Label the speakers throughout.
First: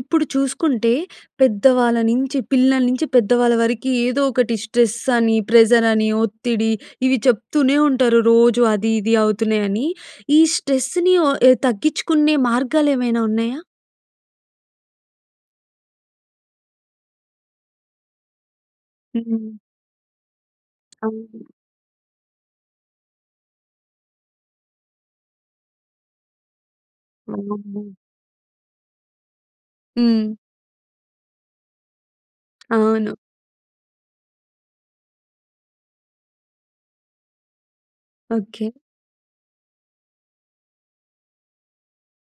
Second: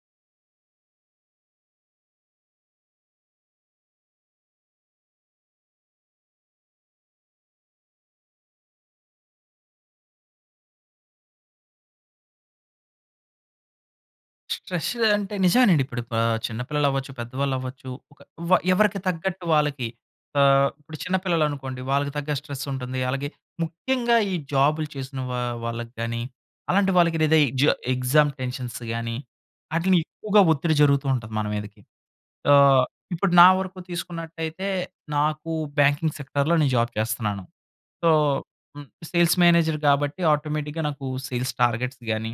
Speaker 1: ఇప్పుడు చూసుకుంటే, పెద్దవాళ్ళ నించి, పిల్లల నించి, పెద్దవాళ్ళ వరకి, ఏదో ఒకటి స్ట్రెస్ అని, ప్రెజర్ అని, ఒత్తిడి, ఇవి చెప్తూనే ఉంటారు. రోజూ అది, ఇది అవుతున్నాయని. ఈ స్ట్రెస్‌ని వొ ఎ తగ్గించుకునే మార్గాలేమైనా ఉన్నాయా?
Speaker 2: స్ట్రెస్ అంటే, నిజవేనండి. ఇప్పుడు ప చిన్న పిల్లలవ్వచ్చు, పెద్దవాళ్ళవ్వచ్చు. ఒక వ ఎవరికి తగ్గట్టు
Speaker 1: హ్మ్.
Speaker 2: వాళ్ళకి, ఆహ్, ఇప్పుడు చిన్న
Speaker 1: అవును.
Speaker 2: పిల్లలనుకోండి, వాళ్ళకి తగ్గ స్ట్రెస్సుంటుంది. అలాగే, ముఖ్యంగా ఈ జాబులు చేసిన వా వాళ్ళకి గానీ, అలాంటి వాళ్ళకి లేదా ఈ జ
Speaker 1: అవును.
Speaker 2: ఎగ్జామ్ టెన్షన్స్ గాని,
Speaker 1: హ్మ్.
Speaker 2: ఆటిలినెక్కువగా ఒత్తిడి జరుగుతూ ఉంటది మన మీదకి. ఆహ్,
Speaker 1: అవును.
Speaker 2: ఇప్పుడు నా వరకు తీసుకున్నట్టయితే, నాకు బ్యాంకింగ్ సెక్టార్‌లో, నేను జాబ్ చేస్తనాను. So,
Speaker 1: okay.
Speaker 2: Hmm. Sales manager కాబట్టి, ఆటోమేటిక్‌గా నాకు సేల్స్ టార్గెట్స్ గాని,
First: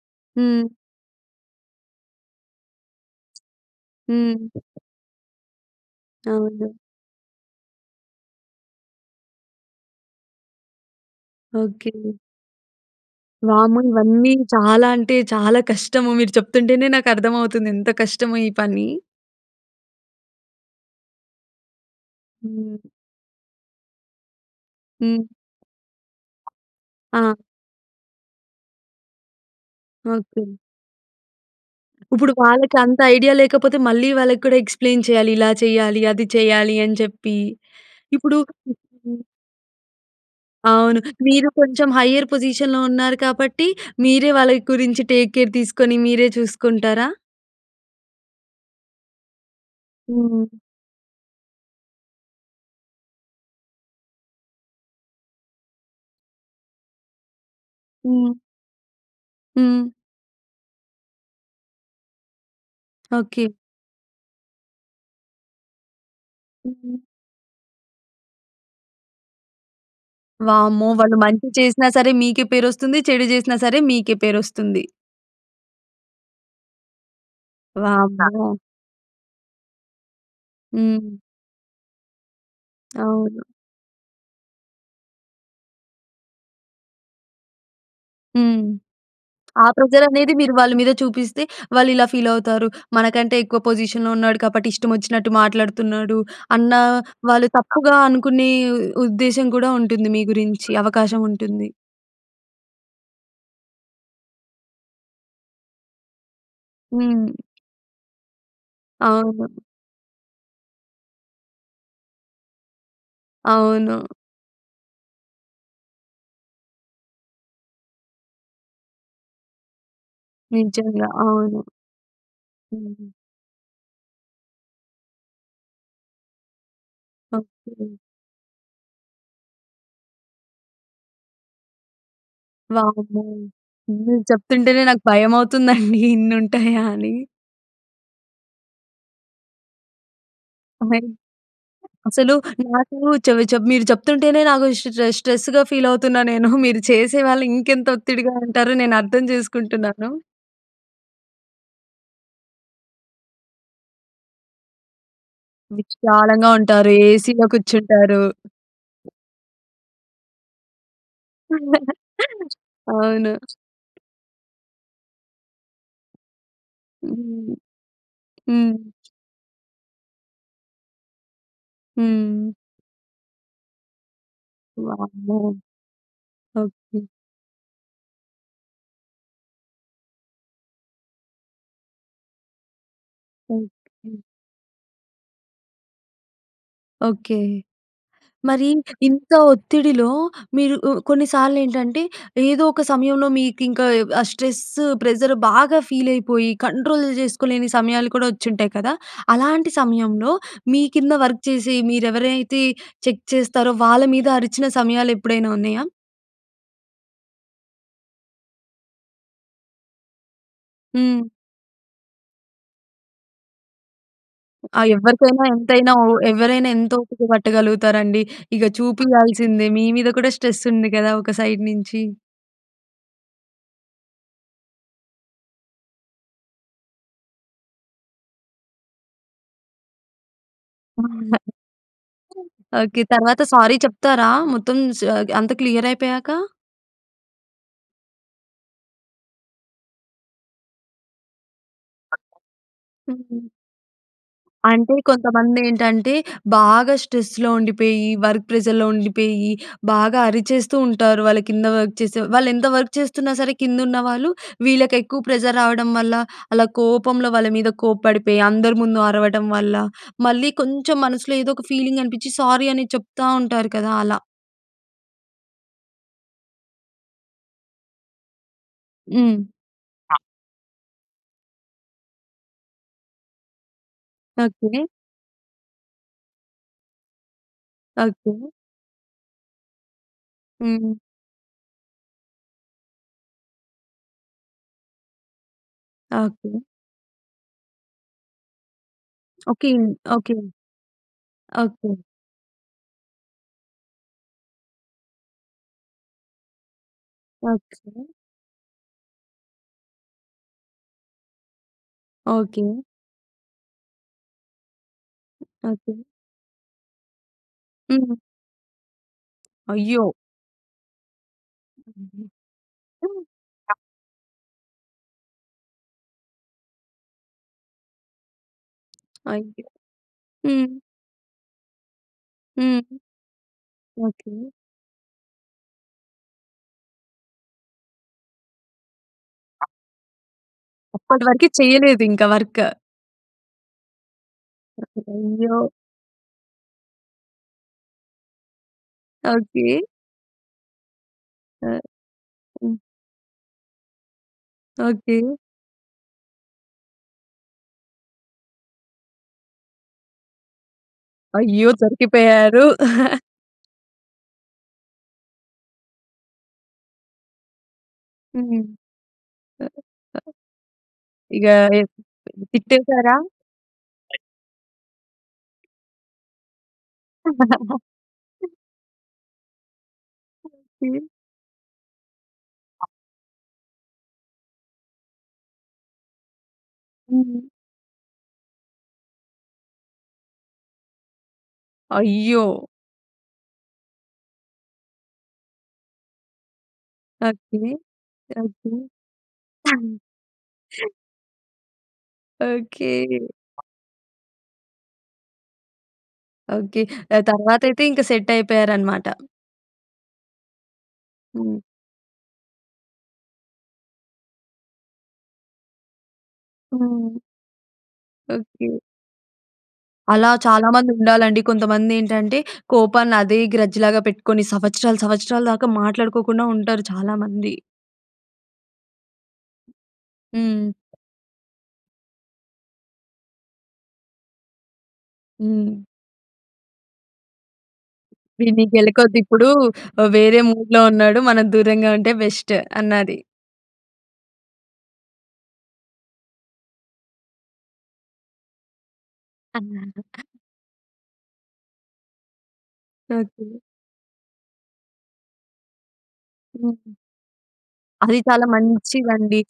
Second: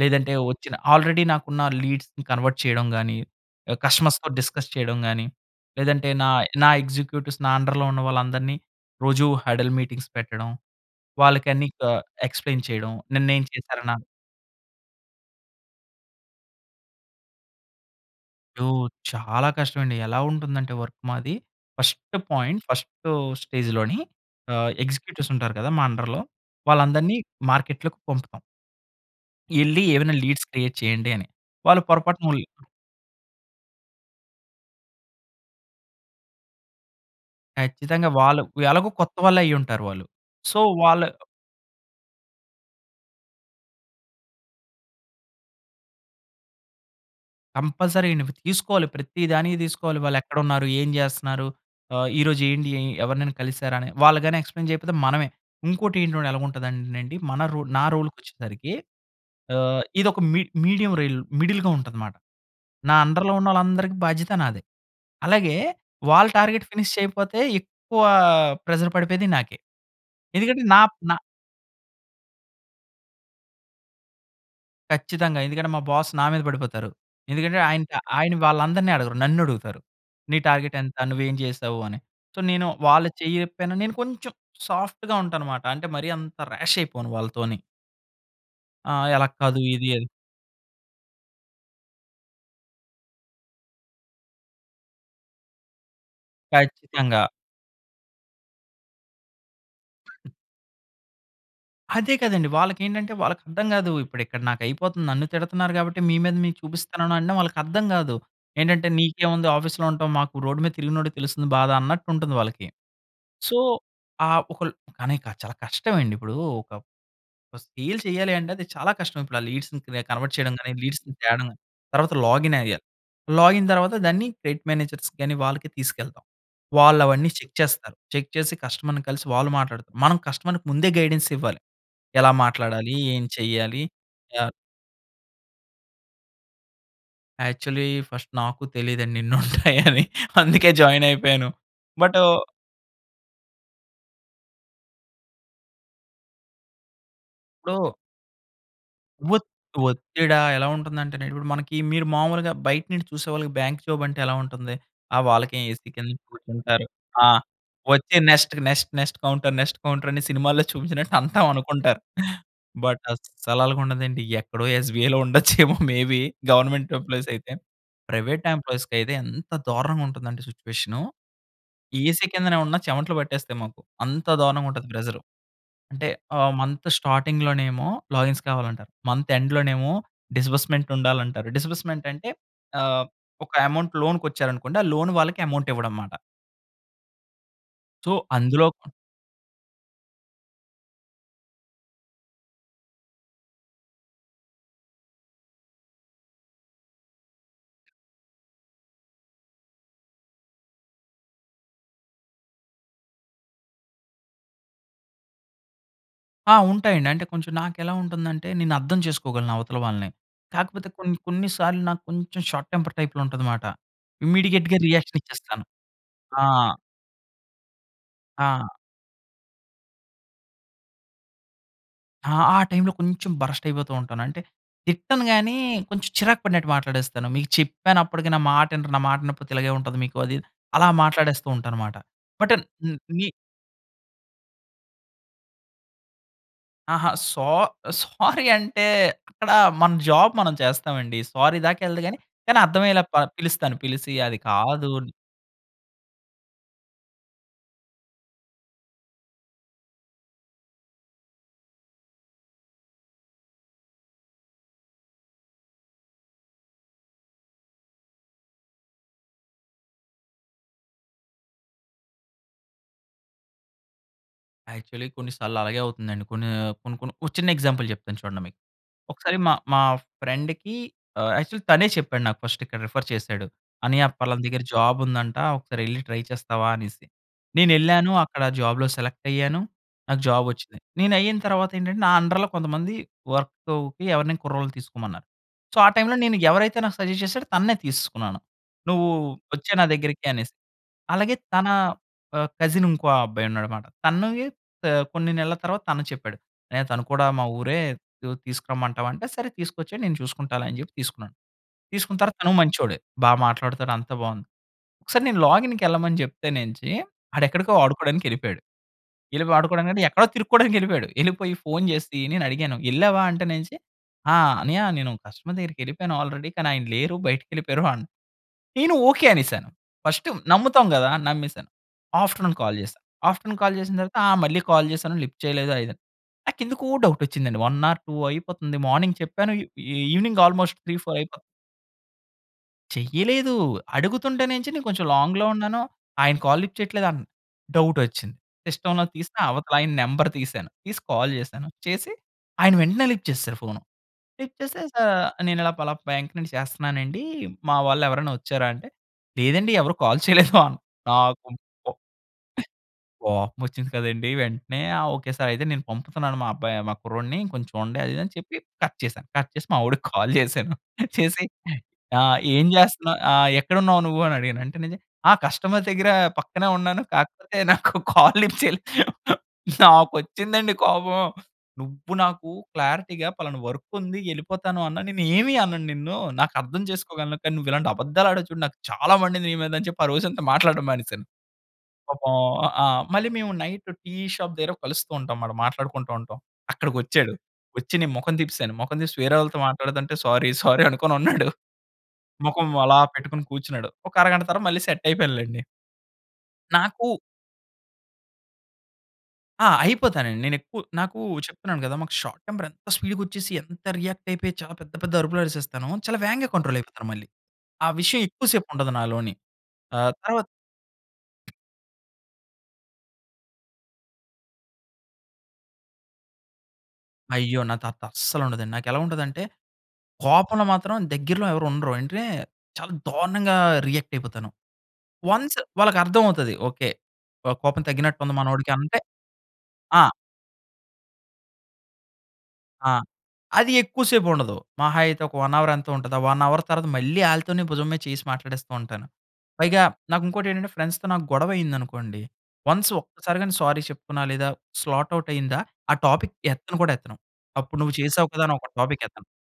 Speaker 2: లేదంటే
Speaker 1: హ్మ్.
Speaker 2: వచ్చిన ఆల్రెడీ నాకున్న లీడ్స్‌ని కన్వర్ట్ చేయడం గాని, ఎ కస్టమర్స్‌తో
Speaker 1: హ్మ్.
Speaker 2: డిస్కస్ చేయడం గాని, లేదంటే నాయ్ నా
Speaker 1: అవును.
Speaker 2: ఎగ్జిక్యూటివ్స్, నా అండర్‌లో ఉన్న వాళ్ళందరిని రోజూ హడల్ మీటింగ్స్ పెట్టడం, వాళ్ళకన్నీ క
Speaker 1: ఓకే.
Speaker 2: ఎక్స్‌ప్లెయిన్ చేయడం, నిన్నేం
Speaker 1: వామ్మో!
Speaker 2: చేసారన
Speaker 1: ఇవన్నీ, చాలా అంటే చాలా కష్టము. మీరు చెప్తుంటేనే నాకర్థమవుతుంది ఎంత కష్టమో ఈ
Speaker 2: యో,
Speaker 1: పని.
Speaker 2: చాలా కష్టవండి. ఎలా ఉంటుందంటే వర్క్ మాది, ఫస్టు పోయింట్
Speaker 1: హ్మ్.
Speaker 2: ఫస్టు స్టేజులోని ఆహ్,
Speaker 1: హ్మ్.
Speaker 2: ఎగ్జిక్యూటివ్సుంటారు కదా మా అండర్‌లో, వాళ్ళందరినీ
Speaker 1: ఆ!
Speaker 2: మార్కెట్‌ లోకి పంపుతాం. ఎళ్లి ఏమైనా లీడ్స్
Speaker 1: ఓకే.
Speaker 2: క్రియేట్ చేయండి అని. వాళ్ళు
Speaker 1: ఇప్పుడు
Speaker 2: పొరపాటుముల్
Speaker 1: వాళ్ళకంత ఐడియా లేకపోతే మళ్ళీ వాళ్ళకి కూడా ఎక్స్‌ప్లేన్ చేయాలి. ఇలా చేయాలి, అది చేయాలి అని చెప్పి.
Speaker 2: ఖచ్చితంగా
Speaker 1: ఇప్పుడు
Speaker 2: వాళ్ళు ఎలాగో కొత్తవాళ్ళే అయ్యుంటారు వాళ్ళు. సో.
Speaker 1: అవును.
Speaker 2: వాళ్ళ
Speaker 1: మీరు కొంచెం హయ్యర్ పొజిషన్‌లో ఉన్నారు కాబట్టి మీరే వాళ్ళ గురించి టేక్ కేర్ తీసుకొని, మీరే చూసుకుంటారా?
Speaker 2: కంపల్సరీ తీసుకోవాలి. ప్రతి దానికి తీసుకోవాలి.
Speaker 1: హ్మ్.
Speaker 2: వాళ్ళెక్కడున్నారు? ఏం చేస్తున్నారు? ఆహ్, ఈరోజు ఏండి? ఎవరినైనా కలిసారని. వాళ్ళుగాని ఎక్స్‌ప్లేన్ చేయకపోతే మనమే. ఇంకోటి ఏంటి ఎలాగుంటదంటేనండి మన రో నా రోల్‌కి
Speaker 1: హ్మ్.
Speaker 2: వచ్చేసరికి, ఆహ్,
Speaker 1: హ్మ్.
Speaker 2: ఇదొక మీ మీడియం రైల్ మిడిల్‌గా ఉంటదనమాట. నా అండర్‍లో
Speaker 1: ఓకే.
Speaker 2: ఉన్నోళ్ళందరికీ బాధ్యత నాదే. అలాగే వాళ్ళ టార్గెట్ ఫినిష్
Speaker 1: హ్మ్.
Speaker 2: చేయకపోతే ఎక్కువ ప్రెషర్ పడిపోయేది నాకే. ఎందుకంటే నా
Speaker 1: వామ్మో!
Speaker 2: నా
Speaker 1: వాళ్ళు మంచి చేసినా సరే మీకే పేరొస్తుంది. చెడు చేసినా సరే మీకే పేరొస్తుంది.
Speaker 2: ఖచ్చితంగా. ఎందుకంటే మా బాస్ నా మీద పడిపోతారు. ఎందుకంటే ఆయన, ఆయన
Speaker 1: వామ్మో!
Speaker 2: వాళ్ళందరిని అడగరు. నన్ను అడుగుతారు. నీ టార్గెట్ ఎంత?
Speaker 1: హ్మ్.
Speaker 2: నువ్వేం చేసావు అని. సో, నేను వాళ్ళ
Speaker 1: అవును.
Speaker 2: చెయ్యపోయిన నేను కొంచెం సాఫ్ట్‌గా ఉంటాన్నమాట. అంటే మరీ అంత రాష్ అయిపోను వాళ్ళతోని.
Speaker 1: హ్మ్.
Speaker 2: ఆహ్, అలా కాదు
Speaker 1: ఆ
Speaker 2: ఇది అది.
Speaker 1: ప్రెజరనేది మీరు వాళ్ళ మీద చూపిస్తే వాళ్ళు ఇలా ఫీల్ అవుతారు. "మనకంటే ఎక్కువ పొజిషన్‌లో ఉన్నాడు కాబట్టి ఇష్టమచ్చినట్టు మాట్లాడుతున్నాడు." అన్న
Speaker 2: ఖచ్చితంగా
Speaker 1: వాళ్ళు తప్పుగా అనుకునే ఉద్దేశం కూడా ఉంటుంది. మీ గురించి అవకాశం ఉంటుంది.
Speaker 2: అదే కదండీ వాళ్ళకేంటంటే వాళ్ళకర్థం కాదు. ఇప్పుడు ఇక్కడ నాకైపోతుంది, నన్ను తిడుతున్నారు కాబట్టి మీ మీద మీకు
Speaker 1: హ్మ్.
Speaker 2: చూపిస్తున్నానన్నా వాళ్ళకర్థం కాదు. ఏంటంటే నీకేముంది
Speaker 1: అవును.
Speaker 2: ఆఫీస్‌లో ఉంటాం. మాకు రోడ్డు మీద తిరిగినోడికి తెలుస్తుంది బాధ అన్నట్టుంటుంది వాళ్ళకి. సో,
Speaker 1: అవును.
Speaker 2: ఆ ఒకల్ కానీ చాలా కష్టమండిప్పుడు ఒక సేల్ చేయాలి అంటే అది చాలా కష్టం. ఇప్పుడు ఆ లీడ్స్‌ని కన్వర్ట్ చేయడం గాని, లీడ్స్
Speaker 1: నిజంగా
Speaker 2: తేవడం
Speaker 1: అవును.
Speaker 2: కాని, తర్వాత లాగిన్ అయ్యాలి.
Speaker 1: హ్మ్.
Speaker 2: లాగిన్ తర్వాత దాన్ని క్రెడిట్ మేనేజర్స్ కానీ వాళ్ళకి తీసుకెళ్తాం. వాళ్ళు అవన్నీ చెక్ చేస్తారు.
Speaker 1: ఓకే.
Speaker 2: చెక్ చేసి కస్టమర్‍ని కలిసి వాళ్ళు మాట్లాడుతారు. మనం కస్టమర్‍కి ముందే గైడెన్స్ ఇవ్వాలి ఎలా మాట్లాడాలి?
Speaker 1: వామ్మో!
Speaker 2: ఏం చెయ్యాలి?
Speaker 1: మీరు
Speaker 2: అ
Speaker 1: చెప్తుంటేనే నాకు భయమవుతుందండి ఇన్ని ఉంటాయా అని.
Speaker 2: యాక్చువల్లి ఫస్ట్ నాకు తెలీదండి ఇన్నుంటాయని. అందుకే
Speaker 1: ఓయ్
Speaker 2: జాయిన్ అయిపోయాను. బట్
Speaker 1: అసలు నాకు చెపు మీరు చెప్తుంటేనే నాకు స్ట్రె స్ట్రెస్‌గా ఫీల్ అవుతున్నానేను. మీరు చేసేవాళ్ళు ఇంకెంత
Speaker 2: ఇప్పుడు
Speaker 1: ఒత్తిడిగా ఉంటారో నేనర్థం
Speaker 2: ఒత్
Speaker 1: చేసుకుంటున్నాను.
Speaker 2: ఒత్తిడా ఎలా ఉంటుందంటే ఇప్పుడు మనకి మీరు మామూలుగా బయట నుంచి చూసే వాళ్ళకి బ్యాంక్ జాబ్ అంటే ఎలా ఉంటుంది. ఆ వాళ్ళకే ఏసీ కింద
Speaker 1: విశాలంగా
Speaker 2: కూర్చుంటారు.
Speaker 1: ఉంటారు.
Speaker 2: ఆ
Speaker 1: ఏసీలో
Speaker 2: వచ్చే
Speaker 1: కూర్చుంటారు.
Speaker 2: Next, next, next counter next counter అని సినిమాల్లో చూపించినట్టు అంతా అనుకుంటారు. బట్
Speaker 1: అవును.
Speaker 2: అసలలగుండదండి. ఎక్కడో ఎస్‌బీఐలో ఉండొచ్చేమో మేబీ గవర్నమెంట్ ఎంప్లాయీసైతే.
Speaker 1: హ్మ్.
Speaker 2: ప్రైవేట్
Speaker 1: హ్మ్.
Speaker 2: ఎంప్లాయీస్‍కైతే ఎంత దారుణంగా ఉంటుందంటే సిట్యుయేషన్ ఏసీ
Speaker 1: హ్మ్.
Speaker 2: కిందనే ఉన్న చెమటలు పట్టేస్తాయి మాకు. అంత దారుణంగా ఉంటది ప్రెషర్.
Speaker 1: వామ్మో!
Speaker 2: అంటే ఆ మంత్
Speaker 1: ఓకే.
Speaker 2: స్టార్టింగ్‌లో నేమో లాగిన్స్ కావాలంటారు. మంత్ ఎండ్‌ లోనేమో డిస్బర్స్‌మెంట్ ఉండాలంటారు. డిస్బర్స్‌మెంట్ అంటే ఆహ్, ఒక అమౌంట్
Speaker 1: ఓకే.
Speaker 2: లోన్‌కి వచ్చారనుకోండి, ఆ లోన్ వాళ్ళకి అమౌంట్ ఇవ్వడంమాట.
Speaker 1: ఓకే.
Speaker 2: సో,
Speaker 1: మరి
Speaker 2: అందులో
Speaker 1: ఇంత ఒత్తిడిలో మీరు ఉ కొన్నిసార్లు ఏంటంటే, ఏదో ఒక సమయంలో మీకింక ఆ స్ట్రెస్సు ప్రెజర్ బాగా ఫీలైపోయి, కంట్రోల్ చేసుకోలేని సమయాలు కూడా వచ్చింటాయి కదా! అలాంటి సమయంలో మీ కింద వర్క్ చేసి, మీరు ఎవరైతే చెక్ చేస్తారో, వాళ్ళ మీద అరిచిన సమయాలు ఎప్పుడైనా ఉన్నాయా?
Speaker 2: ఆ! ఉంటాయండి. అంటే కొంచెం నాకు ఎలా ఉంటుందంటే, నేను అర్థం చేసుకోగలను అవతల వాళ్ళని. కాకపోతే కొన్ని,
Speaker 1: హ్మ్.
Speaker 2: కొన్ని సార్లు నాకు కొంచెం షార్ట్ టెంపర్ టైప్‌లో ఉంటది మాట. ఇమ్మీడియేట్‌గా
Speaker 1: ఆ
Speaker 2: రియాక్షన్
Speaker 1: ఎవరికైనా,
Speaker 2: ఇచ్చేస్తాను.
Speaker 1: ఎంతైనా, ఒ
Speaker 2: ఆ!
Speaker 1: ఎవరైనా, ఎంత ఓపిక పట్టగలుగుతారండి. ఇక
Speaker 2: ఆ!
Speaker 1: చూపియాల్సిందే మీ మీద కూడా స్ట్రెస్ ఉంది కదా! ఒక సైడ్ నుంచి.
Speaker 2: ఆ! ఆ టైమ్‌లో కొంచెం బర్స్ట్ అయిపోతుంటాను. అంటే తిట్టను గాని, కొంచెం చిరాకు పడినట్టు మాట్లాడేస్తాను. మీకు చెప్పాను, అప్పటికి నా మాట ఇనరు, నా మాట ఇనకపోతే ఇలాగే ఉంటది మీకు. అది ఇద్ అలా
Speaker 1: ఆ!
Speaker 2: మాట్లాడేస్తుంటాను మాట. But and
Speaker 1: okay.
Speaker 2: మి
Speaker 1: తర్వాత సారీ చెప్తారా? మొత్తం సా అది అంత క్లియర్ అయిపోయాక?
Speaker 2: అహా, సో సోరి అంటే అక్కడ మన జాబ్ మనం చేస్తామండి. సోరి దాకా ఎల్లదు గాని, కానీ అర్థమయ్యేలా ప
Speaker 1: హుహు.
Speaker 2: పిలుస్తాను, పిలిసి అది కాదు
Speaker 1: అంటే, కొంతమంది ఏంటంటే, బాగా స్ట్రెస్‌లో ఉండిపోయి, వర్క్ ప్రెజర్‍లో ఉండిపోయి, బాగా అరిచేస్తుంటారు. వాళ్ళ కింద వర్క్ చేసే, వాళ్ళు ఎంత వర్క్ చేస్తున్నా సరే, కింద ఉన్న వాళ్ళు, వీళ్ళకి ఎక్కువ ప్రెజర్ రావడం వల్ల, అలా కోపంలో వాళ్ళ మీద కోప్పడిపోయి, అందరి ముందు అరవడం వల్ల, మళ్ళీ కొంచెం మనసులో ఏదో ఒక ఫీలింగ్ అనిపించి, సారీ అని చెప్తా ఉంటారు కదా! అలా.
Speaker 2: యాక్చువల్లీ కొన్ని సాల్లలాగే అవుతుందండి. కొన్నీ, కొన్ని కొన్ని ఓ చిన్న ఎగ్జాంపుల్ చెప్తాను చూడండి మీకు.
Speaker 1: హ్మ్.
Speaker 2: ఒకసారి మా, మా
Speaker 1: ఆ!
Speaker 2: ఫ్రెండ్‌కి, ఆహ్, యాక్చువల్ తనే చెప్పాడు నాకు, ఫస్ట్ ఇక్కడ రిఫర్ చేశాడు. "అన్నయ్య పలాన దగ్గర
Speaker 1: ఓకే.
Speaker 2: జాబుందంట. ఒకసారెళ్లి ట్రై చేస్తావా?" అనేసి. నేనెళ్ళాను. అక్కడ
Speaker 1: ఓకే.
Speaker 2: జాబ్‌లో సెలెక్టయ్యాను. నాకు జాబొచ్చింది.
Speaker 1: హ్మ్.
Speaker 2: నేనయ్యిన తర్వాతేంటంటే, నా అండర్‌లో కొంతమంది వర్కూకి ఎవరినైనా కుర్రోళ్ళని తీసుకోమన్నారు. సో, ఆ టైమ్‌లో నేను,
Speaker 1: ఓకే.
Speaker 2: ఎవరైతే నాకు సజెస్ట్ చేశాడో తననే తీసేసుకున్నాను. నువ్వు
Speaker 1: ఓకే.
Speaker 2: ఒచ్చేయి నా దగ్గరికి
Speaker 1: ఓకే.
Speaker 2: అనేసి. అలాగే తనా
Speaker 1: ఓకే.
Speaker 2: ఆహ్, కజినుంకో అబ్బాయి ఉన్నాడనమాట. తనవి త కొన్ని నెలల తర్వాత తను చెప్పాడు. అన్నయ్య తను కూడా మా ఊరే
Speaker 1: ఓకె.
Speaker 2: యు తీసుకురమ్మంటావా అంటే, సరే తీసుకొచ్చెయి, నేను చూసుకుంటాలే అని చెప్పి తీసుకున్నాను. తీసుకున్న తర్వాత తను
Speaker 1: ఓకే.
Speaker 2: మంచోడే. బా మాట్లాడుతాడు, అంతా బావుంది. ఒకసారి నేను
Speaker 1: ఓకే.
Speaker 2: లాగిన్‍‌కెళ్ళమని చెప్తేనేంచి, ఆడెక్కడికో
Speaker 1: హ్మ్.
Speaker 2: ఆడుకోడానికెళ్ళిపోయాడు. యెళ్ళిపో ఆడుకోడానికంటే,
Speaker 1: అయ్యో!
Speaker 2: ఎక్కడో తిరుక్కోడానికెళ్ళిపోయాడు. యెళ్ళిపోయి ఫోన్ జేసి, నేనడిగాను. "యెళ్ళావా అంటేనేంచి?" "ఆ! అన్నయ్య నేను కస్టమర్ దగ్గరికెళ్ళిపోయాను ఆల్రెడీ, కానీ ఆయన లేరు బయటికెళ్ళిపోయారు" అన్ నేను ఓకే
Speaker 1: అయ్యో!
Speaker 2: అనేశాను. ఫస్టు
Speaker 1: హ్మ్.
Speaker 2: నమ్ముతాం గదా అని నమ్మేశాను. ఆఫ్టర్‌నూన్ కాల్
Speaker 1: హ్మ్.
Speaker 2: చేశా. ఆఫ్టర్‌నూన్ కాల్ చేసిన తర్వాతా,
Speaker 1: ఓకే.
Speaker 2: ఆహ్, మళ్ళీ కాల్ చేశాను లిఫ్ట్ చెయలేదు అయిదన్ నాకెందుకో డౌటొచ్చిందండి. 1 ఆర్ 2 అయిపోతంది. మార్నింగ్ చెప్పాను. ఇ ఈ ఈవెనింగ్ ఆల్మోస్ట్ 3, 4 అయిపోత్
Speaker 1: అప్పటివరికి చెయ్యలేదు ఇంక వర్క్.
Speaker 2: చెయ్యలేదూ. అడుగుతుంటనేంచి నే కొంచెం లాంగ్‌లో
Speaker 1: అయ్యో!
Speaker 2: ఉన్నాను. ఆయన కాల్ లిఫ్ట్ చెయట్లేదు అన్ డౌటొచ్చింది. సిస్టమ్‌లో తీసి
Speaker 1: ఓకే.
Speaker 2: అవతలాయన నంబర్ తీశాను. తీసి కాల్ చేశాను.
Speaker 1: ఆ!
Speaker 2: చేసి, ఆయన
Speaker 1: హ్మ్.
Speaker 2: వెంటనే లిఫ్ట్ చేసేశారు ఫోను. లిఫ్ట్ చేస్తే సా
Speaker 1: ఓకే.
Speaker 2: "నేనిలా పలాప్ బ్యాంక్ నుండి చేస్తన్నానండీ, మా వాళ్ళెవరైనా ఒచ్చారా?" అంటే, లేదండి. ఎవరు కాల్ చేయలేదో. నాకు
Speaker 1: అయ్యో!
Speaker 2: బొ
Speaker 1: దొరికిపోయారు.
Speaker 2: కోపమొచ్చింది కదండీ. వెంటనే "ఆ! Okay sir. అయితే, నేను పంపుతున్నాను మా అబ్బాయి మా కుర్రోడిని, కొంచూడండి" అది ఇది అని చెప్పి
Speaker 1: హ్మ్.
Speaker 2: కట్ చేశా. కట్ చేసి, మావోడికి కాల్ చేశాను. చేసి,
Speaker 1: ఇగా ఎ
Speaker 2: "ఆ! ఏం చేస్తన్నా
Speaker 1: తిట్టేశారా?
Speaker 2: ఆహ్, ఎక్కడున్నావు నువ్వు" అని అడిగాను. అంటే నేజె "ఆ! కస్టమర్ దగ్గరా పక్కనే ఉన్నాను. కాకపోతే నాకు కాల్ లిఫ్ట్ చేయలేదు." నాకొచ్చిందండి
Speaker 1: హ్మ్.
Speaker 2: కోపం. నువ్వు నాకు క్లారిటీగా పలానా వర్కుంది, యెళ్ళిపోతాను అన్నా నేను ఏమీ అనను నిన్ను, నాకు అర్థం చేసుకోగలను,
Speaker 1: హ్మ్.
Speaker 2: కానీ నువ్విలాంటి అబద్దాలాడావు చూడు, నాకు చాలా మండింది నీ మీద అని చెప్పి, ఆ రోజంతా మాట్లాడడం మానేశాను. పాపం
Speaker 1: అయ్యో!
Speaker 2: ఆ! మళ్ళీ మేము నైట్ టీ షాప్ దగ్గర కలుస్తూ ఉంటాంమాట. మాట్లాడుకుంటా ఉంటాం. అక్కడకొచ్చాడు.
Speaker 1: ఓకే.
Speaker 2: ఒచ్చి నేను మొఖం
Speaker 1: ఓకే.
Speaker 2: తిప్పేశాను. మొఖం తీసి వేరే వాళ్ళతో మాట్లాడతంటే, సారీ, సారీ అనుకోనున్నాడు. మొఖం
Speaker 1: ఓకే.
Speaker 2: అలా పెట్టుకొని కూర్చున్నాడు. ఒక అరగంట తర్వాత మళ్ళీ సెట్టయిపోయానులేండి.
Speaker 1: ఓకే.
Speaker 2: నాకు
Speaker 1: దాని తర్వాతయితే ఇంక సెట్టయిపోయారనమాట.
Speaker 2: ఆ! అయిపోతానండి. నేను ఎక్కువ నాకు
Speaker 1: హ్మ్.
Speaker 2: చెప్తున్నాను కదా! మాకు షార్ట్ టెంపర్ ఎంత స్పీడ్‌గా వచ్చేసి, ఎంత రియాక్ట్ అయిపోయి చాలా పెద్ద, పెద్ద అరుపులు అరిసేస్తాను. చాలా వేగంగా కంట్రోల్ అయిపోతాను
Speaker 1: హ్మ్.
Speaker 2: మళ్ళీ. ఆ విషయం ఎక్కువ
Speaker 1: ఓకె.
Speaker 2: సేపు ఉండదు నాలోని. ఆ!
Speaker 1: అలా
Speaker 2: తర్వాత
Speaker 1: చాలామంది ఉండాలండి. కొంతమంది ఏంటంటే కోపాన్ని అదే గ్రడ్జ్ లాగా పెట్టుకొని సంవత్సరాలు, సంవత్సరాలు దాకా మాట్లాడుకోకుండా ఉంటారు చాలామంది.
Speaker 2: అయ్యో! నా తాత అస్సలు ఉండదండి. నాకు ఎలా ఉంటదంటే, కోపంలో
Speaker 1: హ్మ్.
Speaker 2: మాత్రం దగ్గరలో ఎవరు ఉండరు. ఏంటే చాలా దారుణంగా రియాక్ట్ అయిపోతాను. వన్స్
Speaker 1: హ్మ్.
Speaker 2: వాళ్ళకి అర్థం అవుతది. ఓకె, కొ కోపం తగ్గినట్టు ఉంది
Speaker 1: వీడిని
Speaker 2: మనోడికి అంటే
Speaker 1: గెలకొద్దిప్పుడూ.
Speaker 2: ఆ!
Speaker 1: ఆహ్, వేరే మూడ్‌లో ఉన్నాడు. మనం దూరంగా ఉంటే బెస్ట్
Speaker 2: ఆ!
Speaker 1: అన్నది.
Speaker 2: అది ఎక్కువ సేపు ఉండదు. మహా అయితే ఒక 1 హౌర్ ఎంతో ఉంటది. ఆ 1 హౌర్ తర్వాత మళ్ళీ ఆళ్ళతోనే భుజం మీద చేయ్యేసి మాట్లాడేస్తూ ఉంటాను. పైగా
Speaker 1: అన్నారు.
Speaker 2: నాకు ఇంకోటి ఏంటంటే, ఫ్రెండ్స్‌తో నాకు గొడవ అయింది అనుకోండి, వన్స్ ఒక్కసారి గాని
Speaker 1: ఓకె.
Speaker 2: సారీ చెప్పుతున్నా లేదా, స్లాట్ ఔట్ అయిందా, ఆ టాపిక్ ఎత్తను
Speaker 1: హుహు.
Speaker 2: కూడా ఎత్తను. అప్పుడు నువ్వు
Speaker 1: అది
Speaker 2: చేసావు కదా!
Speaker 1: చాలా
Speaker 2: అనోక టాపిక్ ఎత్తను.
Speaker 1: మంచిదండి.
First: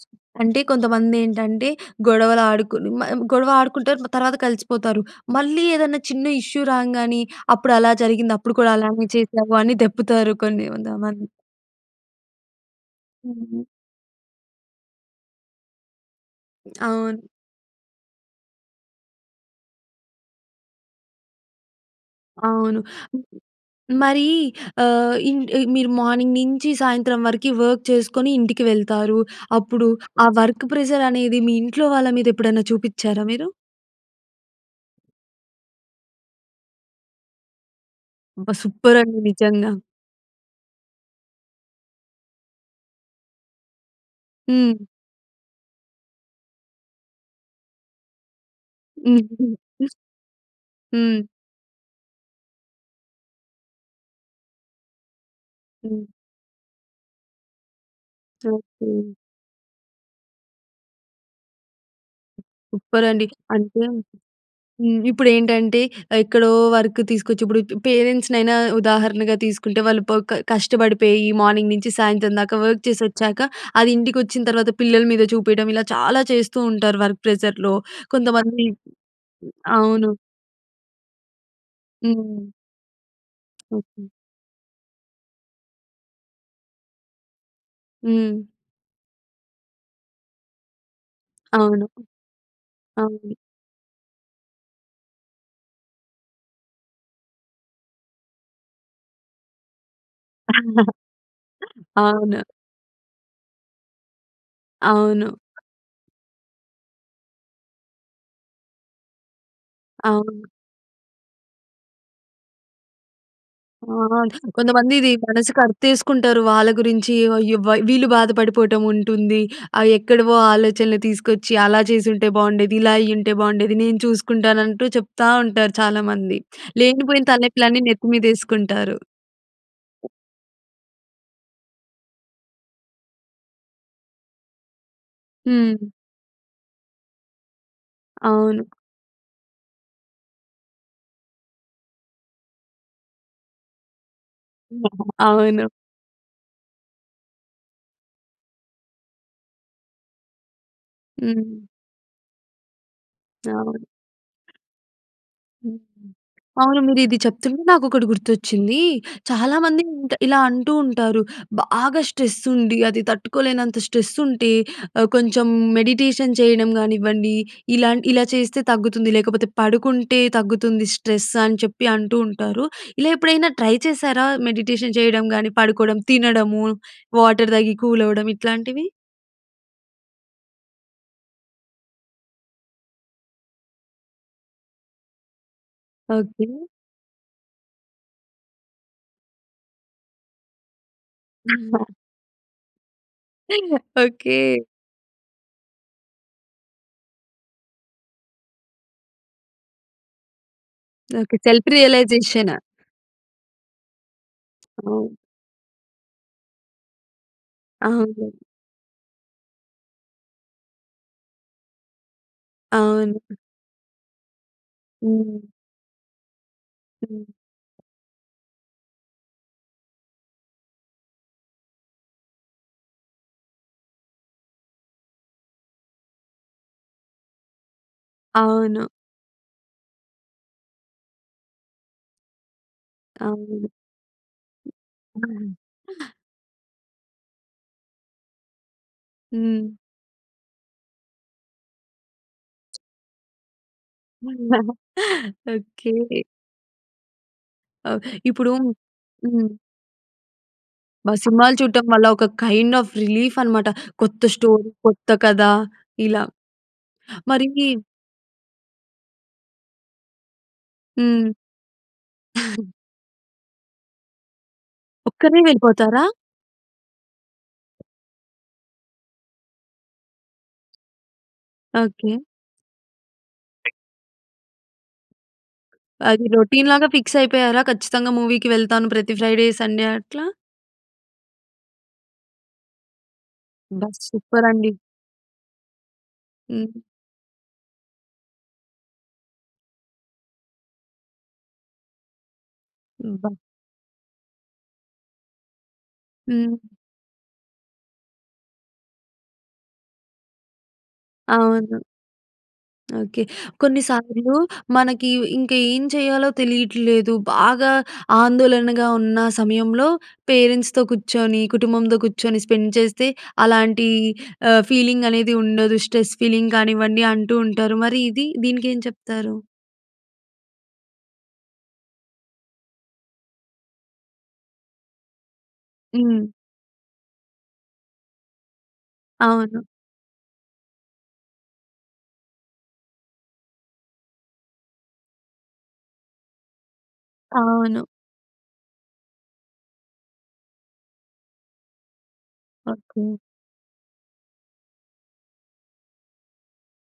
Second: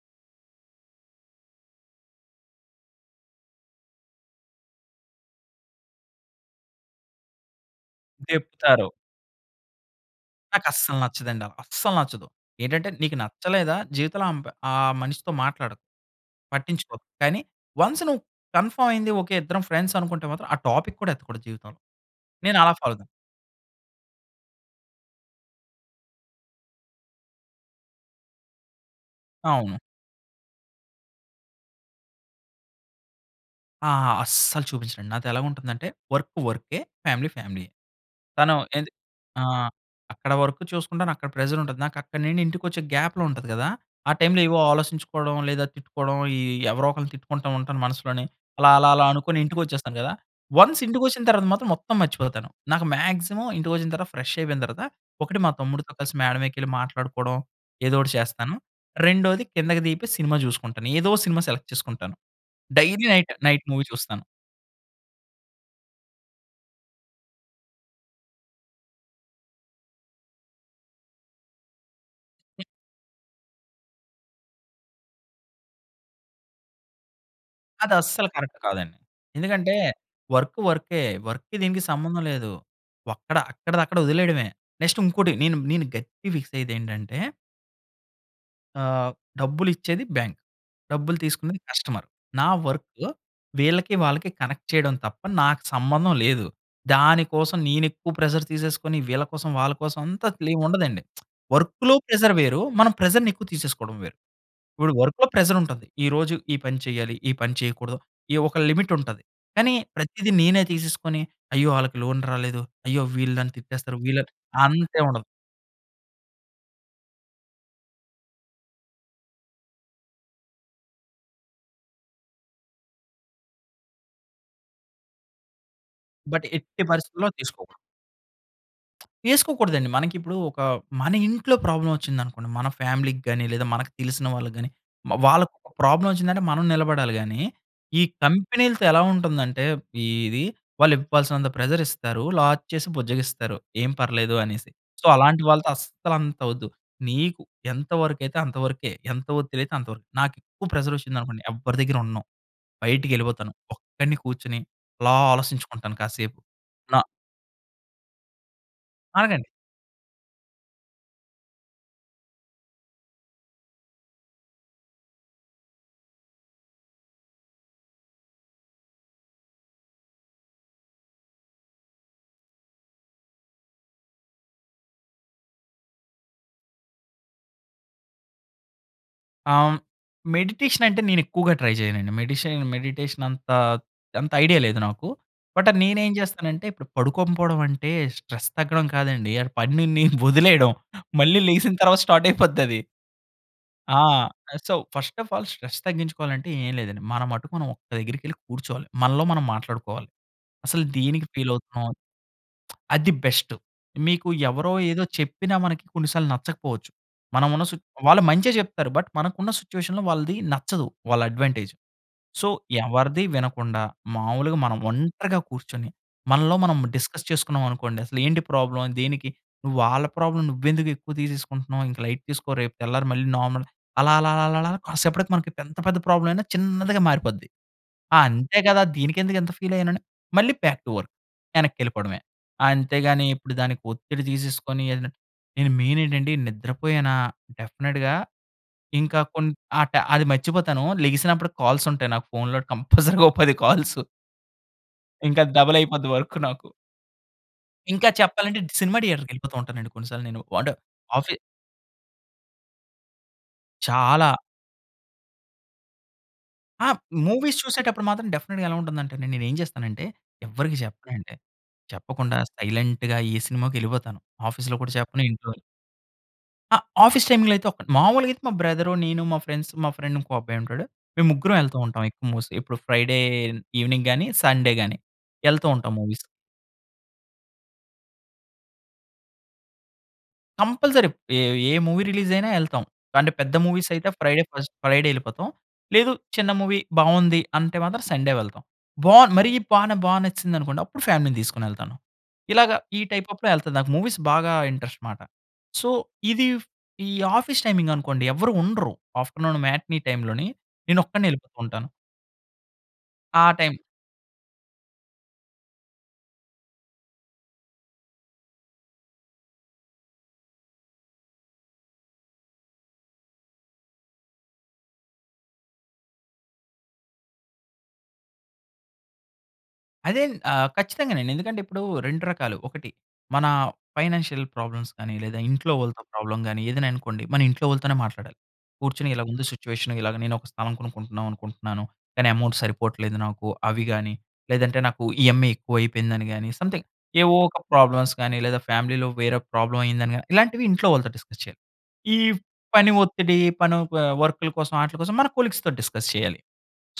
Speaker 1: అంటే కొంతమంది ఏంటంటే, గొడవలు ఆడుకు, ను మనం గొడవ ఆడుకుంటారు. మ తర్వాత కలిసిపోతారు. మళ్ళీ ఏదన్నా చిన్న ఇష్యూ రాంగానే అప్పుడు అలా జరిగింది. అప్పుడు కూడా
Speaker 2: దెప్పుతారు.
Speaker 1: అలానే చేసావు అని దెప్పుతారు కొన్ని వంద
Speaker 2: నాకస్సలు
Speaker 1: కొంతమంది
Speaker 2: నచ్చదండి. అస్సలు నచ్చదు. ఏంటంటే, నీకు
Speaker 1: హుహుహు.
Speaker 2: నచ్చలేదా జీవితంలో అంపై ఆ మనిషితో మాట్లాడకు, పట్టించుకోకు.
Speaker 1: అవును.
Speaker 2: కానీ వన్స్ నువ్వు కన్ఫర్మ్ అయింది. ఓకె, ఇద్దరం ఫ్రెండ్స్ అనుకుంటే మాత్రం, ఆ టాపిక్ కూడా ఎత్తకూడదు జీవితంలో. నేనలా
Speaker 1: అవును.
Speaker 2: ఫాలో అవుతాను.
Speaker 1: మరీ ఆహ్, ఇన్ ఈ మీరు మార్నింగ్ నించి, సాయంత్రం వరకి వర్క్ చేసుకొని ఇంటికి వెళ్తారు.
Speaker 2: అవును.
Speaker 1: అప్పుడు ఆ వర్క్ ప్రెషర్ అనేది మీ ఇంట్లో వాళ్ళ మీద ఎప్పుడైనా చూపిచారా మీరు?
Speaker 2: ఆ! అస్సలు చూపించనండి. నాతో ఎలా ఉంటుందంటే వర్క్ వర్కే, ఫ్యామిలీ ఫ్యామిలీయే.
Speaker 1: అబ్బా!
Speaker 2: తను ఏంది
Speaker 1: సూపర్ అండి
Speaker 2: ఆహ్,
Speaker 1: నిజంగా.
Speaker 2: అక్కడ వర్క్ చూసుకుంటాను, అక్కడ ప్రెషర్ ఉంటది. నాకు అక్కడ నుండి ఇంటికొచ్చే గ్యాప్‌లో ఉంటుంది కదా! ఆ టైమ్‌లో ఏవో
Speaker 1: హ్మ్.
Speaker 2: ఆలోచించుకోవడం, లేదా తిట్టుకోవడం ఈ ఎవరో ఒకరిని తిట్టుకుంటూ ఉంటాను మనసులోనే. అలా, అలా, అలా అనుకోని ఇంటికొచ్చేస్తాను కదా! వన్స్
Speaker 1: హ్మ్.
Speaker 2: ఇంటికొచ్చిన తర్వాత మాత్రం మొత్తం మర్చిపోతాను. నాకు మ్యాక్సిమమ్ ఇంటికొచ్చిన తర్వాత ఫ్రెష్ అయిపోయిన తర్వాత, ఒకటి మా తమ్ముడితో
Speaker 1: హ్మ్.
Speaker 2: కలిసి మేడమేకేళ్ళి మాట్లాడుకోవడం, ఏదో ఒకటి చేస్తాను.
Speaker 1: ఓకే.
Speaker 2: రెండోది కిందకి దిగిపోయి, సినిమా జూసుకుంటాను. ఏదో ఒక సినిమా సెలెక్ట్ చేసుకుంటాను.
Speaker 1: సూపర్
Speaker 2: డైలీ
Speaker 1: అండి.
Speaker 2: నైట్ నైట్
Speaker 1: అంటే
Speaker 2: మూవీ చూస్తాను.
Speaker 1: హ్మ్. ఇప్పుడు ఏంటంటే ఆహ్, ఎక్కడో వర్క్ తీసుకొచ్చి ఇప్పుడు పేరెంట్స్‌నైనా ఉదాహరణగా తీసుకుంటే, వాళ్ళు ప క కష్టపడిపోయి మార్నింగ్ నుంచి సాయంత్రం దాకా వర్క్ చేసి వచ్చాక, అది ఇంటికి వచ్చిన తర్వాత పిల్లల మీద చూపియడం ఇలా చాలా చేస్తూ ఉంటారు, వర్క్ ప్రెషర్‌లో
Speaker 2: అది అస్సలు కరెక్ట్
Speaker 1: కొంతమంది.
Speaker 2: కాదండి. ఎందుకంటే,
Speaker 1: అవును.
Speaker 2: వర్క్ వర్కే వర్క్‌కి దీనికి సంబంధం
Speaker 1: హ్మ్.
Speaker 2: లేదు. వక్కడ అక్కడది అక్కడ
Speaker 1: ఓకె.
Speaker 2: వదిలేయడమే. నెక్స్ట్ ఇంకోటి నేను, నేను గట్టిగా ఫిక్స్ అయ్యేది ఏంటంటే...
Speaker 1: హ్మ్.
Speaker 2: ఆహ్, డబ్బులు ఇచ్చేది బ్యాంక్, డబ్బులు తీసుకునేది
Speaker 1: అవును.
Speaker 2: కస్టమర్. నా వర్కు
Speaker 1: అవును.
Speaker 2: వీళ్ళకి, వాళ్ళకి కనెక్ట్ చేయడం తప్ప నాకు సంబంధం లేదు. దానికోసం నేను ఎక్కువ ప్రెషర్ తీసేసుకొని, వీళ్ళ కోసం వాళ్ళ కోసం అంతా అసలేం ఉండదండి. వర్క్‌లో ప్రెషర్
Speaker 1: అవును.
Speaker 2: వేరు, మనం ప్రెషర్‌ని ఎక్కువ తీసేసుకోవడం వేరు. ఇప్పుడు వర్క్‌లో
Speaker 1: అవును.
Speaker 2: ప్రెషర్ ఉంటది. ఈరోజు ఈ పని చేయాలి. ఈ పని చేయకూడదు. ఈ ఒక లిమిట్ ఉంటది. కానీ, ప్రతీది
Speaker 1: అవును.
Speaker 2: నేనే తీసేసుకొని, అయ్యో! వాళ్ళకి లోన్ రాలేదు. అయ్యో! వీళ్ళు నన్ను
Speaker 1: ఆ!
Speaker 2: తిట్టేస్తారు, వీళ్ళు
Speaker 1: కొంతమంది
Speaker 2: అంతేమేం
Speaker 1: ఇది
Speaker 2: ఉండదు.
Speaker 1: మనసుకు అర్తేసుకుంటారు. వాళ్ళ గురించి వ అయ్యో! వ వీళ్ళు బాధపడిపోవటం ఉంటుంది. ఆ ఎక్కడివో ఆలోచనలు తీసుకొచ్చి అలా చేసుంటే బాగుండేది, ఇలా అయ్యుంటే బాగుండేది. నేను చూసుకుంటాను అంటూ చెప్తా ఉంటారు చాలామంది.
Speaker 2: బట్, ఎట్టి
Speaker 1: లేనిపోయిన
Speaker 2: పరిస్థితుల్లో తీసుకోకూడదు.
Speaker 1: తలనొప్పులన్నీ నెత్తి మీద యేసుకుంటారు.
Speaker 2: యేసుకోకూడదండి. మనకి ఇప్పుడు ఒక మన ఇంట్లో ప్రాబ్లమ్ వచ్చిందనుకోండి, మన ఫ్యామిలీకి గాని, లేదా మనకు తెలిసిన వాళ్ళకి గాని, మ వాళ్ళకి
Speaker 1: హ్మ్.
Speaker 2: ప్రాబ్లమ్ వచ్చిందంటే మనం నిలబడాలి గానీ, ఈ
Speaker 1: అవును.
Speaker 2: కంపెనీలతో ఎలా ఉంటుందంటే, ఇది వాళ్ళు ఇవ్వాల్సినంత ప్రెషర్ ఇస్తారు. లాస్ చేసి బుజ్జగిస్తారు. ఏం పర్లేదు అనేసి. సో, అలాంటి
Speaker 1: అవును.
Speaker 2: వాళ్ళతో అస్సలు అంత వద్దు. నీకు ఎంతవరకైతే అంతవరకే, ఎంత వదిలతే అంతవరకే, నాకు ఎక్కువ ప్రెషర్ వచ్చిందనుకోండి
Speaker 1: హ్మ్.
Speaker 2: ఎవ్వరి దగ్గర ఉండను. బయటికేళ్ళిపోతాను.
Speaker 1: అవును.
Speaker 2: ఒక్కడిని కూర్చొని, అలా
Speaker 1: హ్మ్.
Speaker 2: ఆలోచించుకుంటాను కాసేపు.
Speaker 1: అవును.
Speaker 2: నా
Speaker 1: మీరు ఇది చెప్తుంటే నాకు ఒకటి గుర్తొచ్చింది.
Speaker 2: అడగండి.
Speaker 1: చాలామంది ఎంట ఇలా అంటూ ఉంటారు. బాగా స్ట్రెస్ ఉండి, అది తట్టుకోలేనంత స్ట్రెస్ ఉంటే ఆహ్, కొంచెం మెడిటేషన్ చేయడం కానివ్వండి, ఇలా ఇలా చేస్తే తగ్గుతుంది, లేకపోతే పడుకుంటే తగ్గుతుంది. స్ట్రెస్ అని చెప్పి అంటూ ఉంటారు. ఇలా ఎప్పుడైనా ట్రై చేశారా మెడిటేషన్ చేయడం, గాని పడుకోవడం, తినడము, వాటర్ తాగి కూల్ అవ్వడం ఇట్లాంటివి?
Speaker 2: ఆహ్, హ్మ్, మెడిటేషన్ అంటే నేనేక్కువగా ట్రై చేయనండి మెడిషన్ మెడిటేషన్ అంత అంత ఐడియా లేదు నాకు. బట్, నేనేం
Speaker 1: ఓకే.
Speaker 2: చేస్తానంటే ఇప్పుడు పడుకోంకపోవడం అంటే, స్ట్రెస్ తగ్గడం కాదండి. ఆ పనిని వదిలేయడం. మళ్ళీ లెగిసిన తర్వాత స్టార్ట్ అయిపోద్దది. ఆ!
Speaker 1: Okay.
Speaker 2: Ah, so, first of all stress తగ్గించుకోవాలంటే ఏమి లేదండి. మన మటుకు మనం ఒక్క దగ్గరికెళ్ళి కూర్చోవాలి. మనలో మనం మాట్లాడుకోవాలి. అసలు దేనికి
Speaker 1: ఓకే.
Speaker 2: ఫీల్
Speaker 1: సెల్ఫ్
Speaker 2: అవుతున్నాం
Speaker 1: రియలైజేషన్.
Speaker 2: అది బెస్టు మీకు ఎవరో, ఏదో
Speaker 1: అవును.
Speaker 2: చెప్పిన మనకి కొన్ని సార్లు నచ్చకపోవచ్చు. మనం ఉన్న సుచ్
Speaker 1: ఆ!
Speaker 2: వాళ్ళు
Speaker 1: అవును.
Speaker 2: మంచే చెప్తారు బట్, మనకు ఉన్న సిట్యుయేషన్‌లో వాళ్ళది నచ్చదు. వాళ్ళ అడ్వాంటేజ్. సో,
Speaker 1: అవును.
Speaker 2: ఎవరిది వినకుండా, మామూలుగా మనం ఒంటరిగా
Speaker 1: హ్మ్.
Speaker 2: కూర్చొని, మనలో మనం
Speaker 1: హ్మ్.
Speaker 2: డిస్కస్ చేసుకున్నాం అనుకోండి అసలు, ఏంటి ప్రాబ్లమ్, దేనికి నువ్వు వాళ్ళ ప్రాబ్లమ్ నువ్వెందుకు ఎక్కువ తీసేసుకుంటున్నావు, ఇంక లైట్ తీసుకో రేపు తెల్లారి మళ్ళీ నార్మల్ అలా, అలా, అలా, అలా, అలా కాసేపటికి మనకు ఎంత పెద్ద ప్రాబ్లమయినా చిన్నదిగా మారిపోద్ది. ఆ! అంతే కదా!
Speaker 1: అవును.
Speaker 2: దీనికెందుకు ఇంత ఫీల్ అయ్యానని, మళ్ళీ బ్యాక్ టు వర్క్ వెనక్కి వెళ్ళిపోవడమే. అంతేగాని ఇప్పుడు
Speaker 1: అవును.
Speaker 2: దానికి ఒత్తిడి తీసేసుకొని, ఎదన నేను
Speaker 1: హుహు.
Speaker 2: మెయిన్ ఏంటండి నిద్రపోయానా డెఫినిట్‌గా ఇంకా కొన్ని
Speaker 1: హ్మ్.
Speaker 2: ఆ టై అది మర్చిపోతాను లెగిసినప్పుడు కాల్స్ ఉంటాయి. నాకు ఫోన్‌లో కంపల్సరీగా ఓ 10 కాల్సు. ఇంక డబల్ అయిపోద్ది
Speaker 1: ఓకే.
Speaker 2: వర్క్ నాకు.
Speaker 1: ఆ!
Speaker 2: ఇంకా
Speaker 1: ఇప్పుడూ
Speaker 2: చెప్పాలంటే అండి, సినిమా
Speaker 1: హ్మ్.
Speaker 2: డియేటర్‌కెళిపోతూ ఉంటానండి కొన్నిసార్లు నేను. అంటే
Speaker 1: అబ్బ!
Speaker 2: ఆఫీ
Speaker 1: సినిమాలు చూడటం వల్ల ఒక కైండ్ ఆఫ్ రిలీఫ్ అనమాట. కొత్త
Speaker 2: చాలా.
Speaker 1: స్టోరీ, కొత్త కథ ఇలా.
Speaker 2: ఆ!
Speaker 1: మరీ
Speaker 2: మూవీస్ చూసేటప్పుడు మాత్రం డెఫినిట్‌గా ఎలా ఉంటుందంటే, నేనేం చేస్తానంటే, ఎవ్వరికీ
Speaker 1: హ్మ్.
Speaker 2: చెప్పనండి. చెప్పకుండా సైలెంట్‌గా ఏ సినిమాకో ఎళిపోతాను. ఆఫీస్‌లో కూడా చెప్పను,
Speaker 1: ఒక్కరే
Speaker 2: ఇంట్లోను.
Speaker 1: వెళిపోతారా?
Speaker 2: ఆ! ఆఫీస్ టైంలో అయితే ఒకటి. మాములుగా అయితే, మా బ్రదరు, నీను, మా ఫ్రెండ్స్ మా ఫ్రెండ్ ఇంకో అబ్బాయుంటాడు. మేం ముగ్గురం ఎళ్తూ ఉంటాం
Speaker 1: ఓకే.
Speaker 2: ఎక్కువ మూవీస్‌కి. ఇప్పుడు ఫ్రైడే ఈవెనింగ్ గాని, సండే గాని, ఎళ్తో ఉంటాం
Speaker 1: అది
Speaker 2: మూవీస్‌కి.
Speaker 1: రొటీన్ లాగా ఫిక్సయిపోయారా? ఖచ్చితంగా మూవీకి వెళ్తాను ప్రతి ఫ్రైడే, సండే అట్లా.
Speaker 2: కంపల్సరీ. ఏ ఏ మూవీ రిలీజయినా ఎళ్తాం. అంటే, పెద్ద
Speaker 1: అబ్బ!
Speaker 2: మూవీసయితే, ఫ్రైడే
Speaker 1: సూపరండి.
Speaker 2: ఫస్ట్ ఫ్రైడే ఎళ్ళిపోతాం. లేదు, చిన్న
Speaker 1: హ్మ్.
Speaker 2: మూవీ బావుంది. అంటే మాత్రం, సండే వెళ్తాం. బావుంది, మరీ బానే బా నచ్చిసిందనుకోండి, అప్పుడు ఫ్యామిలీ‌ని తీసుకొనెళ్తాను. ఇలాగ ఈ టైప్
Speaker 1: అబ్బ!
Speaker 2: అప్‌లో ఎళ్తాను. నాకు మూవీస్ బాగా ఇంట్రెస్ట్ మాట. సో, ఇది
Speaker 1: హ్మ్.
Speaker 2: ఫ్ ఈ ఆఫీస్ టైమింగనుకోండి, ఎవ్వరూ ఉండరు. ఆఫ్టర్నూను మ్యాట్‌నీ టైంలోని, నేనొక్కడినే
Speaker 1: అవును.
Speaker 2: ఎళ్ళిపోతుంటాను.
Speaker 1: ఓకే.
Speaker 2: ఆ టైం
Speaker 1: కొన్నిసార్లు మనకి ఇ ఇంక ఏం చేయాలో తెలియట్లేదు. బాగా ఆందోళనగా ఉన్నా సమయంలో, పేరెంట్స్‌తో కుచ్చోని, కుటుంబంతో కుచ్చోని స్పెండ్ చేస్తే అలాంటి ఆహ్, ఫీలింగనేది ఉండదు. స్ట్రెస్ ఫీలింగ్ కానివ్వండి అంటూ ఉంటారు. మరి ఇది? దీనికేం చెప్తారు?
Speaker 2: అదేన్ ఆహ్, ఖచ్చితంగానండి. ఎందుకంటే, ఇప్పుడూ 2 రకాలు. ఒకటి మనా ఫైనాన్షియల్ ప్రాబ్లమ్స్ కానీ, లేదా ఇంట్లో ఓళ్ళతో
Speaker 1: హ్మ్.
Speaker 2: ప్రాబ్లమ్ గానీ, ఏదైనా అనుకోండి. మన ఇంట్లో వాళ్ళుతోనే మాట్లాడాలి. కూర్చొని ఇలా ఉంది
Speaker 1: అవును.
Speaker 2: సిచ్యువేషను. ఇలాగ నేనొక స్థలం కొనుక్కుంటన్నావనుకుంటున్నాను, కానీ ఎమౌంట్ సరిపోవట్లేదు నాకు. అవి గానీ, లేదంటే నాకు ఈఎంఐ ఎక్కువయిపోయిందని గానీ, సంథింగ్ ఏవో ఒక
Speaker 1: అవును.
Speaker 2: ప్రాబ్లమ్స్ గానీ, లేదా ఫ్యామిలీలో వేరే ఒక ప్రాబ్లమయిందని గానీ, ఇలాంటివి ఇంట్లో వాళ్ళతో డిస్కస్ చెయాలి. ఈవ్ పని
Speaker 1: ఓకే.
Speaker 2: ఒత్తిడి పనౌ ప వర్కుల కోసం, ఆటిలి కోసం మన కొలీగ్స్‌తో డిస్కస్ చెయ్యాలి.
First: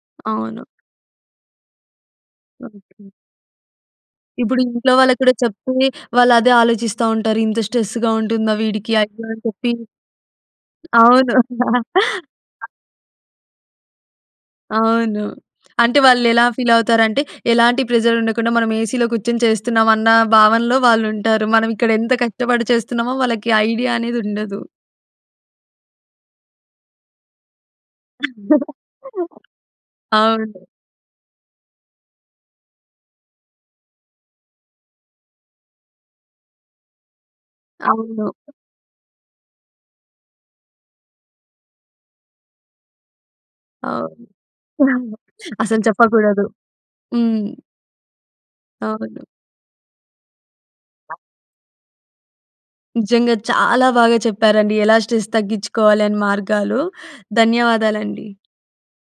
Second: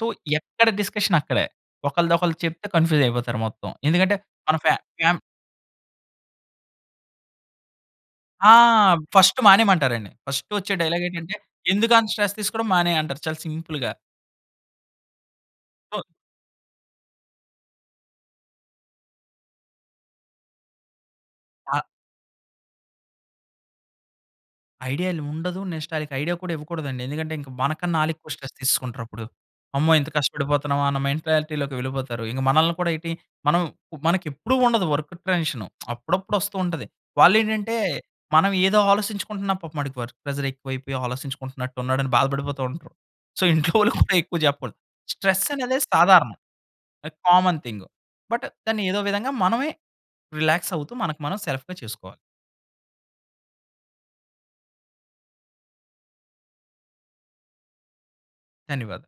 Speaker 2: సో,
Speaker 1: అవును.
Speaker 2: ఎక్కడ డిస్కషనక్కడే. ఒకళ్ళది ఒకళ్ళకు చెప్తే
Speaker 1: ఓకే.
Speaker 2: కన్‌ఫ్యూజయిపోతారు మొత్తం. ఎందుకంటే, మన
Speaker 1: ఇప్పుడు
Speaker 2: ఫ్యా
Speaker 1: ఇంట్లో వాళ్ళకి
Speaker 2: ఫ్యామ్
Speaker 1: కూడా చెప్తే, వాళ్ళు అదే ఆలోచిస్తా ఉంటారు. ఇంత స్ట్రెస్సుగా
Speaker 2: ఆ!
Speaker 1: ఉంటుందా వీడికి? అయ్యో!
Speaker 2: ఫస్ట్
Speaker 1: అని చెప్పి
Speaker 2: మానెయమంటారండి. ఫస్ట్ ఒచ్చే
Speaker 1: అవును.
Speaker 2: డైలాగేంటంటే, ఎందుకంత స్ట్రెస్ తీసుకోడం మానేయంటారు, చాలా సింపుల్‌గా.
Speaker 1: అవును. అంటే,
Speaker 2: సో
Speaker 1: వాళ్ళెలా ఫీలతారంటే, ఎలాంటి ప్రెజరుండకుండా, మనం ఏసీలో కూచ్చొని చేస్తున్నామన్నా భావనలో వాళ్ళుంటారు. మనం
Speaker 2: ఆ!
Speaker 1: ఇక్కడ ఎంత కష్టపడి చేస్తున్నామో వాళ్ళకి ఐడియా అనేదుండదు.
Speaker 2: ఐడియాలు ఉండదు. నెక్స్ట్ ఆళ్ళకి ఐడియా కూడా ఇవ్వకూడదండి. ఎందుకంటే, ఇంక మనకన్నా ఆళ్ళెక్కువ స్ట్రెస్ తీసేసుకుంటరప్పుడు. అమ్మో! ఇంత
Speaker 1: అవును.
Speaker 2: కష్టపడిపోతన్నామా అన్న మెంటాలిటీలోకి వెళ్ళిపోతారు. ఇంక మనల్ని కూడా ఏటి మనం ప్ మనకెప్పుడు ఉండదు వర్కు టెన్షను. అప్పుడప్పుడొస్తూ ఉంటది. వాళ్ళేంటంటే,
Speaker 1: అవును.
Speaker 2: మనం ఏదో ఆలోసించుకుంటున్నాం, పాపం ఆడికి వర్క్ ప్రెజరెక్కువైపోయి ఆలోసించుకుంటున్నట్టున్నాడని బాధపడిపోతా ఉంటారు. సో, ఇంట్లో వోళ్ళుకు కూడా
Speaker 1: అవును.
Speaker 2: ఎక్కువ చెప్పకూడదు. స్ట్రెస్సనేది
Speaker 1: అసలు
Speaker 2: సాధారణం.
Speaker 1: చెప్పకూడదు.
Speaker 2: ఆహ్,
Speaker 1: హ్మ్.
Speaker 2: కామన్ థింగు, బట్ దాన్ని ఏదో
Speaker 1: అవును.
Speaker 2: విధంగా మనమే రిలాక్సవుతూ, మనకి మనం సెల్ఫ్‌గా చేసుకోవాలి.
Speaker 1: నిజంగా చాలా బాగా చెప్పారండి. ఎలా స్ట్రెస్ తగ్గించ్చుకోవాలి అని మార్గాలు. ధన్యవాదాలండి.
Speaker 2: ధన్యవాదాలు.